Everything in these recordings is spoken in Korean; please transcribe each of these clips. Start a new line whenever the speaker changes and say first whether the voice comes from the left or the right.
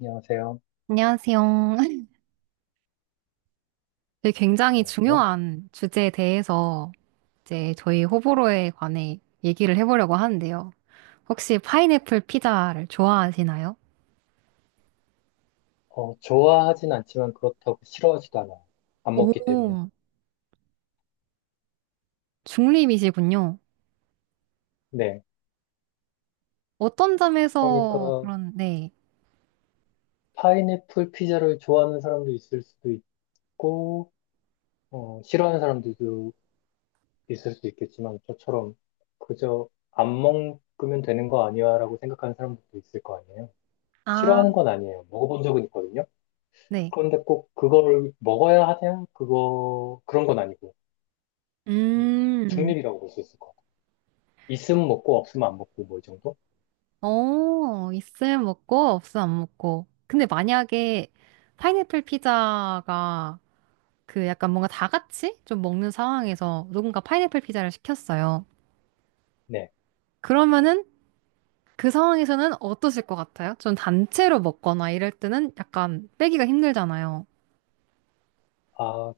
left: 안녕하세요.
right: 안녕하세요. 네, 굉장히
left: 어, 네.
right: 중요한 주제에 대해서 이제 저희 호불호에 관해 얘기를 해보려고 하는데요. 혹시 파인애플 피자를 좋아하시나요?
left: 좋아하진 않지만 그렇다고 싫어하지도 않아요. 안 먹기 때문에.
right: 오, 중립이시군요.
left: 네.
right: 어떤
left: 그러니까
right: 점에서 그런, 네.
left: 파인애플 피자를 좋아하는 사람도 있을 수도 있고, 싫어하는 사람들도 있을 수 있겠지만 저처럼 그저 안 먹으면 되는 거 아니야라고 생각하는 사람들도 있을 거 아니에요.
right: 아,
left: 싫어하는 건 아니에요. 먹어본 적은 있거든요.
right: 네.
left: 그런데 꼭 그거를 먹어야 하냐? 그거 그런 건 아니고 음,
right: 음,
left: 중립이라고 볼 수 있을 것 같아요. 있으면 먹고 없으면 안 먹고 뭐 이 정도?
right: 어, 있을 먹고, 없을 안 먹고. 근데 만약에 파인애플 피자가 그 약간 뭔가 다 같이 좀 먹는 상황에서 누군가 파인애플 피자를 시켰어요.
left: 네.
right: 그러면은 그 상황에서는 어떠실 것 같아요? 전 단체로 먹거나 이럴 때는 약간 빼기가 힘들잖아요.
left: 아,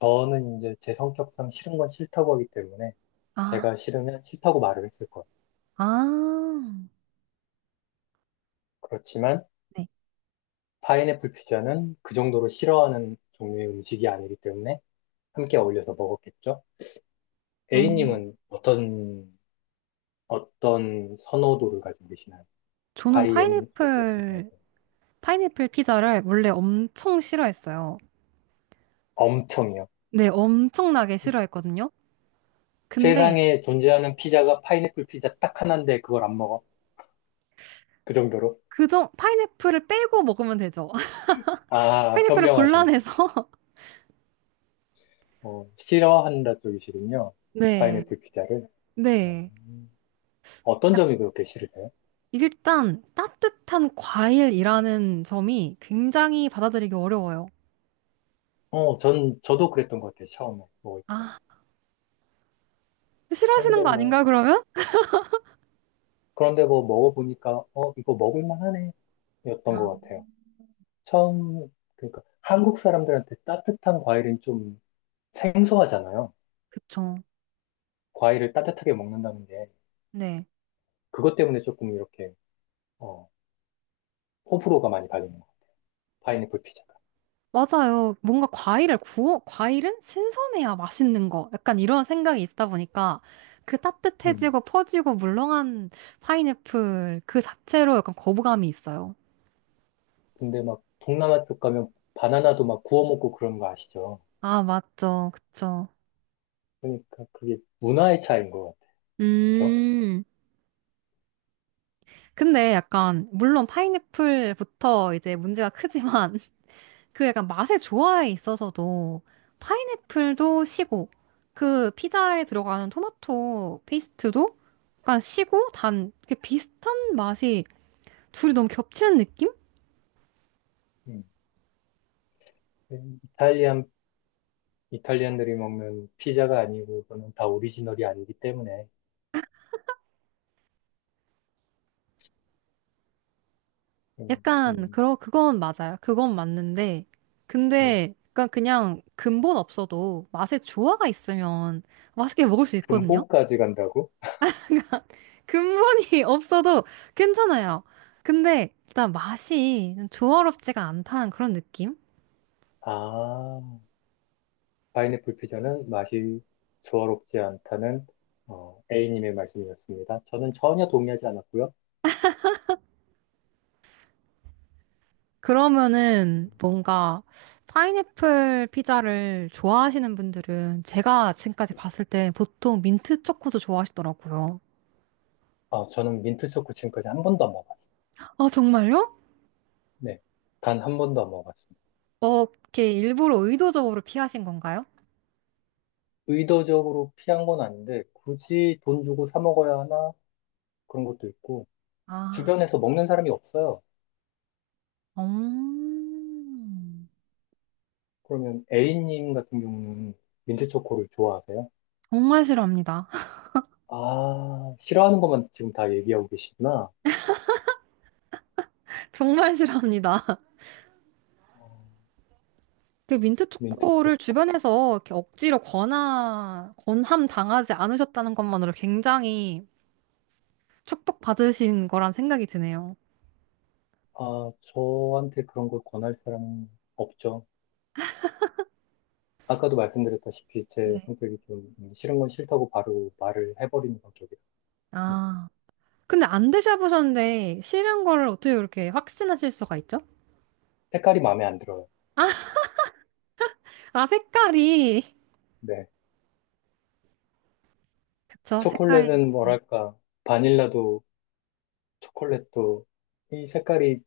left: 저는 이제 제 성격상 싫은 건 싫다고 하기 때문에
right: 아,
left: 제가 싫으면 싫다고 말을 했을 거예요.
right: 아,
left: 그렇지만
right: 네.
left: 파인애플 피자는 그 정도로 싫어하는 종류의 음식이 아니기 때문에 함께 어울려서 먹었겠죠?
right: 음,
left: A님은 어떤 선호도를 가지고 계시나요?
right: 저는
left: 파인애플 피자에
right: 파인애플,
left: 대해.
right: 파인애플 피자를 원래 엄청 싫어했어요.
left: 엄청이요.
right: 네, 엄청나게 싫어했거든요. 근데
left: 세상에 존재하는 피자가 파인애플 피자 딱 하나인데 그걸 안 먹어? 그 정도로?
right: 그정 파인애플을 빼고 먹으면 되죠.
left: 아,
right: 파인애플을
left: 현명하시네.
right: 골라내서
left: 요 싫어한다 쪽이시군요.
right: 네,
left: 파인애플 피자를. 어,
right: 네.
left: 어떤
right: 약-
left: 점이 그렇게 싫으세요?
right: 일단 따뜻한 과일이라는 점이 굉장히 받아들이기 어려워요.
left: 저도 그랬던 것 같아요, 처음에 먹을 때.
right: 아, 싫어하시는
left: 그런데
right: 거
left: 뭐,
right: 아닌가요, 그러면?
left: 그런데 뭐 먹어보니까, 이거 먹을만 하네, 였던 것 같아요. 그러니까 한국 사람들한테 따뜻한 과일은 좀 생소하잖아요.
right: 그쵸.
left: 과일을 따뜻하게 먹는다는 게,
right: 네.
left: 그것 때문에 조금 이렇게, 어, 호불호가 많이 갈리는 거 같아요. 파인애플 피자가.
right: 맞아요. 뭔가 과일을 구워, 과일은 신선해야 맛있는 거. 약간 이런 생각이 있다 보니까 그
left: 음.
right: 따뜻해지고 퍼지고 물렁한 파인애플 그 자체로 약간 거부감이 있어요.
left: 근데 막, 동남아 쪽 가면 바나나도 막 구워 먹고 그런 거 아시죠?
right: 아, 맞죠. 그쵸.
left: 그러니까 그게 문화의 차이인 것 같아요. 그쵸?
right: 음. 근데 약간, 물론 파인애플부터 이제 문제가 크지만 그 약간 맛의 조화에 있어서도 파인애플도 시고 그 피자에 들어가는 토마토 페이스트도 약간 시고 단 이렇게 비슷한 맛이 둘이 너무 겹치는 느낌?
left: 음. 이탈리안, 이탈리안들이 먹는 피자가 아니고, 그거는 다 오리지널이 아니기 때문에, 음,
right: 약간
left: 음,
right: 그러 그건 맞아요. 그건 맞는데
left: 네.
right: 근데 약간 그냥 근본 없어도 맛의 조화가 있으면 맛있게 먹을 수 있거든요.
left: 근본까지 간다고?
right: 그러니까 근본이 없어도 괜찮아요. 근데 일단 맛이 좀 조화롭지가 않다는 그런 느낌?
left: 아, 파인애플 피자는 맛이 조화롭지 않다는, A님의 말씀이었습니다. 저는 전혀 동의하지 않았고요.
right: 그러면은 뭔가 파인애플 피자를 좋아하시는 분들은 제가 지금까지 봤을 때 보통 민트 초코도 좋아하시더라고요.
left: 저는 민트 초코 지금까지 한 번도 안 먹어봤어요.
right: 아, 정말요?
left: 네. 단 한 번도 안 먹어봤습니다.
right: 어, 이렇게 일부러 의도적으로 피하신 건가요?
left: 의도적으로 피한 건 아닌데, 굳이 돈 주고 사 먹어야 하나? 그런 것도 있고,
right: 아,
left: 주변에서 먹는 사람이 없어요.
right: 음,
left: 그러면 A님 같은 경우는 민트 초코를 좋아하세요?
right: 정말 싫어합니다.
left: 아, 싫어하는 것만 지금 다 얘기하고 계시구나.
right: 정말 싫어합니다.
left: 어,
right: 그 민트
left: 민트
right: 초코를
left: 초코.
right: 주변에서 이렇게 억지로 권하, 권함 당하지 않으셨다는 것만으로 굉장히 축복받으신 거란 생각이 드네요.
left: 아, 저한테 그런 걸 권할 사람은 없죠. 아까도 말씀드렸다시피 제
right: 네.
left: 성격이 좀 싫은 건 싫다고 바로 말을 해버리는 성격이에요. 음,
right: 아. 근데 안 드셔보셨는데 싫은 거를 어떻게 그렇게 확신하실 수가 있죠?
left: 색깔이 마음에 안 들어요.
right: 아, 아 색깔이.
left: 네.
right: 그쵸, 색깔이.
left: 초콜릿은
right: 네,
left: 뭐랄까, 바닐라도 초콜릿도 이 색깔이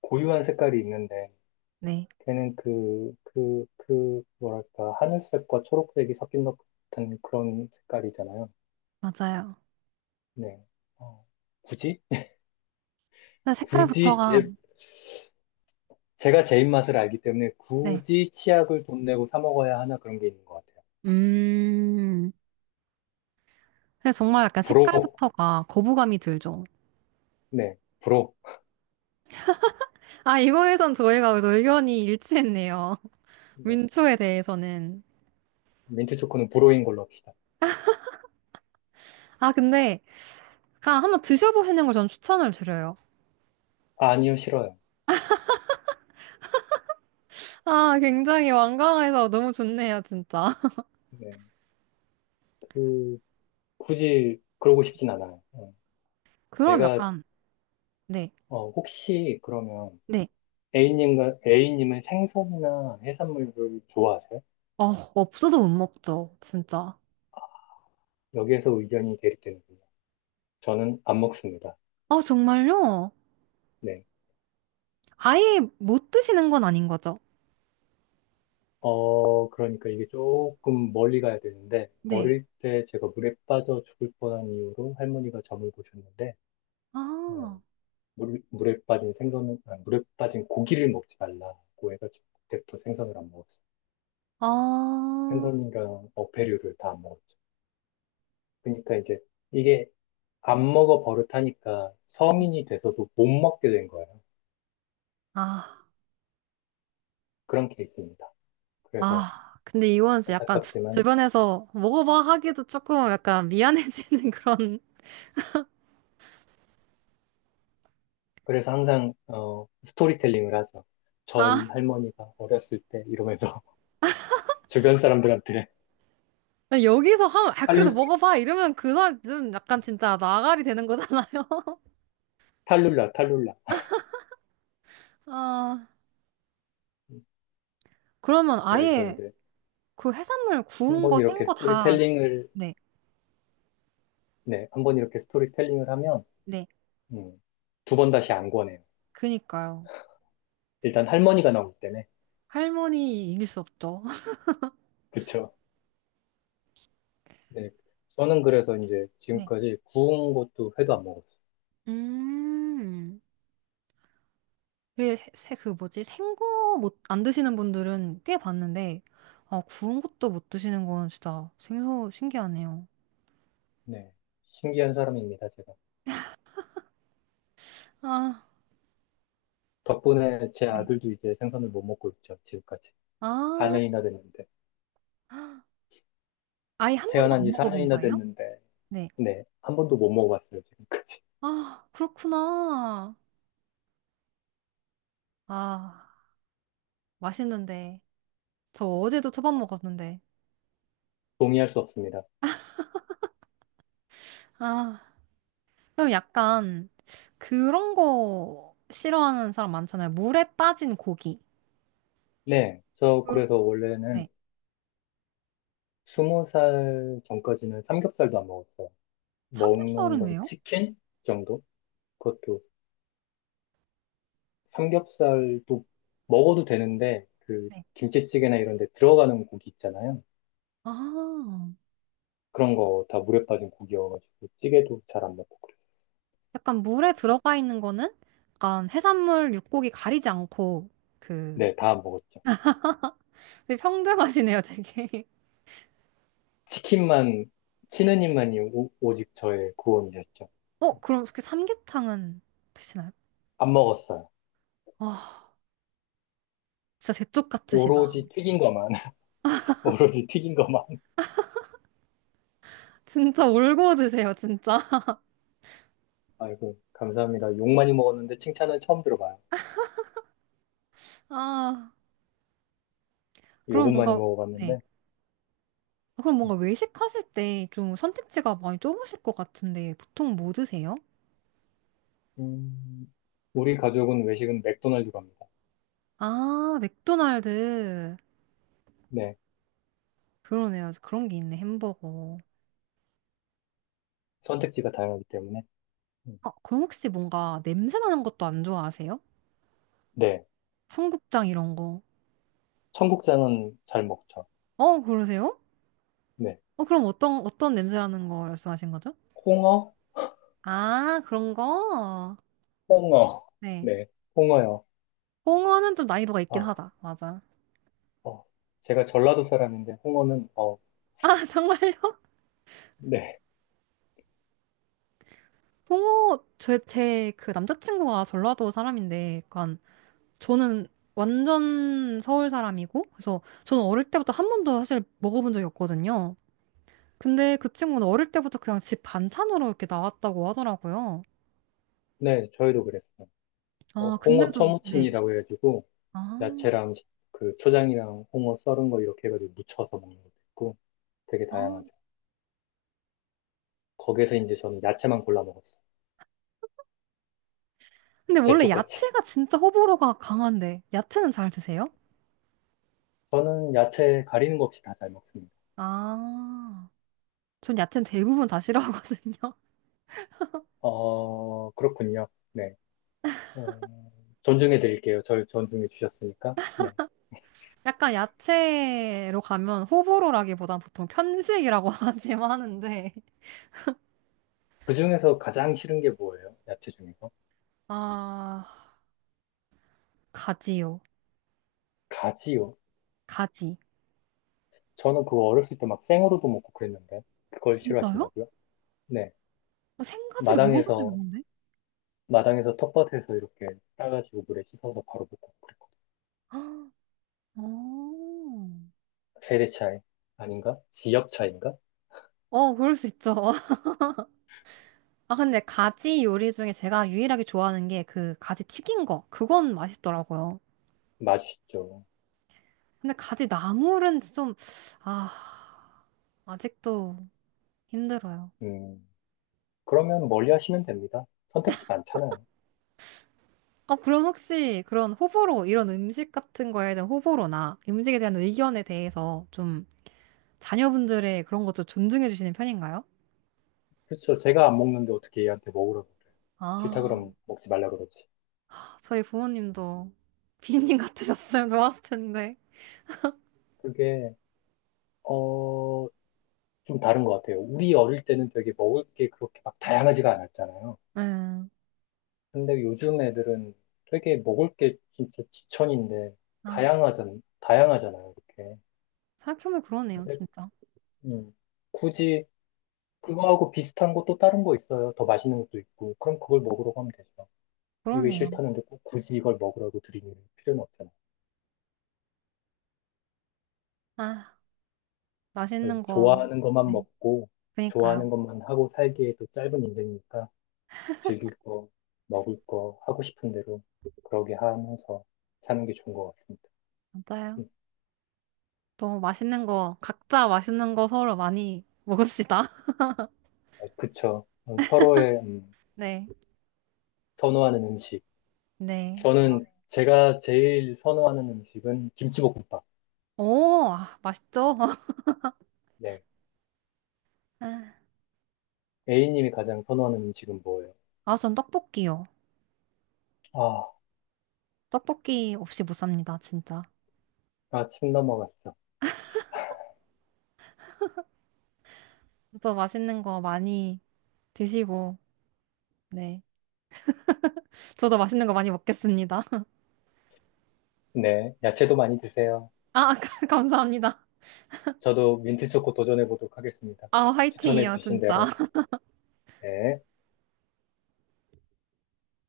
left: 고유한 색깔이 있는데
right: 네,
left: 걔는 뭐랄까, 하늘색과 초록색이 섞인 것 같은 그런 색깔이잖아요.
right: 맞아요.
left: 네. 어, 굳이?
right: 근데
left: 굳이
right: 색깔부터가,
left: 제가 제 입맛을 알기 때문에
right: 네.
left: 굳이 치약을 돈 내고 사 먹어야 하나 그런 게 있는 것 같아요.
right: 음. 그래서 정말 약간
left: 불호.
right: 색깔부터가 거부감이 들죠.
left: 네. 불호.
right: 아, 이거에선 저희가 그래도 의견이 일치했네요.
left: 네.
right: 민초에 대해서는.
left: 민트 초코는 불호인 걸로 합시다.
right: 아, 근데, 아, 한번 드셔보시는 걸 전 추천을 드려요.
left: 아니요, 싫어요.
right: 아, 굉장히 완강해서 너무 좋네요, 진짜.
left: 네. 그, 굳이 그러고 싶진 않아요.
right: 그럼
left: 제가,
right: 약간, 네.
left: 혹시 그러면
right: 네.
left: A님은 생선이나 해산물을 좋아하세요?
right: 어, 없어서 못 먹죠, 진짜.
left: 여기에서 의견이 대립되는군요. 저는 안 먹습니다.
right: 아, 정말요?
left: 네.
right: 아예 못 드시는 건 아닌 거죠?
left: 그러니까 이게 조금 멀리 가야 되는데,
right: 네.
left: 어릴 때 제가 물에 빠져 죽을 뻔한 이유로 할머니가 점을 보셨는데,
right: 아,
left: 어, 물, 물에 빠진 생선은, 아, 물에 빠진 고기를 먹지 말라고 해가지고, 그때부터 생선을 안 먹었어요.
right: 아,
left: 생선이랑 어패류를 다 안 먹었죠. 그러니까 이제 이게 안 먹어 버릇하니까 성인이 돼서도 못 먹게 된 거예요.
right: 아,
left: 그런 케이스입니다. 그래서
right: 아. 근데 이건 진짜 약간
left: 안타깝지만
right: 주변에서 먹어봐 하기도 조금 약간 미안해지는 그런,
left: 그래서 항상 스토리텔링을 하죠. 저희
right: 아,
left: 할머니가 어렸을 때 이러면서 주변 사람들한테
right: 여기서 하면, 아, 그래도
left: 탈,
right: 먹어봐 이러면 그 사람 좀 약간 진짜 나가리 되는 거잖아요.
left: 탈룰라, 탈룰라.
right: 아, 그러면
left: 그래서
right: 아예
left: 이제
right: 그 해산물
left: 한
right: 구운
left: 번
right: 거, 생
left: 이렇게
right: 거 다,
left: 스토리텔링을,
right: 네,
left: 네, 한번 이렇게 스토리텔링을 하면,
right: 네.
left: 음, 두번 다시 안 권해요.
right: 그니까요.
left: 일단 할머니가 나오기 때문에.
right: 할머니 이길 수 없죠.
left: 그쵸. 네. 저는 그래서 이제
right: 네.
left: 지금까지 구운 것도 회도 안 먹었어요.
right: 음, 그게 세, 그 뭐지? 생거 못, 안 드시는 분들은 꽤 봤는데, 아, 구운 것도 못 드시는 건 진짜 생소, 신기하네요.
left: 네. 신기한 사람입니다, 제가.
right: 아,
left: 덕분에 제
right: 네.
left: 아들도 이제 생선을 못 먹고 있죠, 지금까지.
right: 아,
left: 4년이나 됐는데.
right: 아예 한 번도
left: 태어난
right: 안
left: 지
right: 먹어본
left: 4년이나
right: 거예요?
left: 됐는데,
right: 네.
left: 네, 한 번도 못 먹어봤어요, 지금.
right: 아, 그렇구나. 아, 맛있는데. 저 어제도 초밥 먹었는데.
left: 동의할 수 없습니다.
right: 아, 그럼 약간 그런 거 싫어하는 사람 많잖아요. 물에 빠진 고기.
left: 네, 저
right: 그-
left: 그래서 원래는
right: 네.
left: 20살 전까지는 삼겹살도 안 먹었어요. 먹는
right: 삼겹살은
left: 건
right: 왜요?
left: 치킨 정도? 그것도 삼겹살도 먹어도 되는데, 그
right: 네.
left: 김치찌개나 이런 데 들어가는 고기 있잖아요.
right: 아.
left: 그런 거 다 물에 빠진 고기여가지고, 찌개도 잘 안 먹고 그랬어요.
right: 약간 물에 들어가 있는 거는 약간 해산물, 육고기 가리지 않고 그
left: 네, 다 안 먹었죠.
right: 되게 평등하시네요, 되게.
left: 치킨만, 치느님만이 오직 저의 구원이셨죠.
right: 어, 그럼 그 삼계탕은 드시나요?
left: 안 먹었어요.
right: 아, 진짜 대쪽 같으시다.
left: 오로지 튀긴 것만. 오로지 튀긴 것만.
right: 진짜 울고 드세요, 진짜.
left: 아이고, 감사합니다. 욕 많이 먹었는데 칭찬은 처음 들어봐요.
right: 아, 그럼
left: 욕은 많이
right: 뭔가 네.
left: 먹어봤는데.
right: 아, 그럼 뭔가 외식하실 때 좀 선택지가 많이 좁으실 것 같은데 보통 뭐 드세요?
left: 음, 우리 가족은 외식은 맥도날드 갑니다.
right: 아, 맥도날드.
left: 네.
right: 그러네요. 그런 게 있네, 햄버거.
left: 선택지가 다양하기 때문에. 음,
right: 아, 그럼 혹시 뭔가 냄새 나는 것도 안 좋아하세요?
left: 네.
right: 청국장 이런 거.
left: 청국장은 잘 먹죠.
right: 어, 그러세요?
left: 네.
right: 어, 그럼 어떤, 어떤 냄새라는 거 말씀하신 거죠?
left: 홍어?
right: 아, 그런 거?
left: 홍어.
right: 네.
left: 네. 홍어요.
right: 홍어는 좀 난이도가 있긴
left: 아,
right: 하다. 맞아.
left: 어. 제가 전라도 사람인데, 홍어는,
right: 아, 정말요?
left: 네.
right: 홍어, 제, 제, 그 남자친구가 전라도 사람인데, 약간, 저는 완전 서울 사람이고, 그래서 저는 어릴 때부터 한 번도 사실 먹어본 적이 없거든요. 근데 그 친구는 어릴 때부터 그냥 집 반찬으로 이렇게 나왔다고 하더라고요.
left: 네, 저희도 그랬어요.
right: 아,
left: 홍어
right: 근데도, 네.
left: 초무침이라고 해가지고,
right: 아,
left: 야채랑 그 초장이랑 홍어 썰은 거 이렇게 해가지고 무쳐서 먹는 것도 있고, 되게
right: 아.
left: 다양하죠. 거기에서 이제 저는 야채만 골라 먹었어요.
right: 근데 원래
left: 대쪽같이.
right: 야채가 진짜 호불호가 강한데, 야채는 잘 드세요?
left: 저는 야채 가리는 거 없이 다 잘 먹습니다.
right: 아, 전 야채는 대부분 다 싫어하거든요.
left: 그렇군요. 네. 어, 존중해 드릴게요. 절 존중해 주셨으니까. 네.
right: 약간 야채로 가면 호불호라기보단 보통 편식이라고 하지만 하는데,
left: 그 중에서 가장 싫은 게 뭐예요? 야채 중에서?
right: 아, 가지요.
left: 가지요.
right: 가지.
left: 저는 그거 어렸을 때 막 생으로도 먹고 그랬는데, 그걸
right: 진짜요?
left: 싫어하신다고요? 네.
right: 어, 생가지를 먹어본 적이
left: 마당에서,
right: 없는데?
left: 마당에서 텃밭에서 이렇게 따가지고 물에 씻어서 바로 먹고 그랬고.
right: 아, 어,
left: 세대 차이 아닌가? 지역 차이인가?
right: 어, 그럴 수 있죠. 아, 근데 가지 요리 중에 제가 유일하게 좋아하는 게 그 가지 튀긴 거. 그건 맛있더라고요.
left: 맞으시죠.
right: 근데 가지 나물은 좀, 아, 아직도 힘들어요.
left: 음. 그러면 멀리 하시면 됩니다. 선택지 많잖아요.
right: 어, 그럼 혹시 그런 호불호, 이런 음식 같은 거에 대한 호불호나 음식에 대한 의견에 대해서 좀 자녀분들의 그런 것도 존중해 주시는 편인가요?
left: 그렇죠. 제가 안 먹는데 어떻게 얘한테 먹으라고 그래. 싫다
right: 아,
left: 그러면 먹지 말라 그러지.
right: 저희 부모님도 비님 같으셨으면 좋았을 텐데.
left: 그게, 어, 좀 다른 것 같아요. 우리 어릴 때는 되게 먹을 게 그렇게 막 다양하지가 않았잖아요.
right: 음,
left: 근데 요즘 애들은 되게 먹을 게 진짜 지천인데
right: 아,
left: 다양하잖아요. 이렇게.
right: 생각해보면 그러네요,
left: 근데,
right: 진짜.
left: 음, 굳이 그거하고 비슷한 거 또 다른 거 있어요. 더 맛있는 것도 있고. 그럼 그걸 먹으라고 하면 되죠. 이게
right: 그러네요.
left: 싫다는데 꼭 굳이 이걸 먹으라고 드리는 필요는 없잖아요.
right: 아,
left: 그
right: 맛있는 거.
left: 좋아하는 것만
right: 네,
left: 먹고
right: 그니까요.
left: 좋아하는 것만 하고 살기에도 짧은 인생이니까 즐길 거, 먹을 거, 하고 싶은 대로 그러게 하면서 사는 게 좋은 것 같습니다.
right: 맞아요.
left: 음,
right: 또 맛있는 거, 각자 맛있는 거 서로 많이 먹읍시다.
left: 그쵸. 서로의
right: 네,
left: 선호하는 음식.
right: 네, 좋아.
left: 저는 제가 제일 선호하는 음식은 김치볶음밥.
right: 오, 아, 맛있죠?
left: 네. A님이 가장 선호하는 음식은 뭐예요?
right: 아, 전 떡볶이요.
left: 아,
right: 떡볶이 없이 못 삽니다, 진짜.
left: 아, 침 넘어갔어.
right: 저도 맛있는 거 많이 드시고, 네. 저도 맛있는 거 많이 먹겠습니다.
left: 네. 야채도 많이 드세요.
right: 아, 감사합니다.
left: 저도 민트초코 도전해보도록 하겠습니다.
right: 아, 화이팅이요,
left: 추천해주신
right: 진짜.
left: 대로. 네.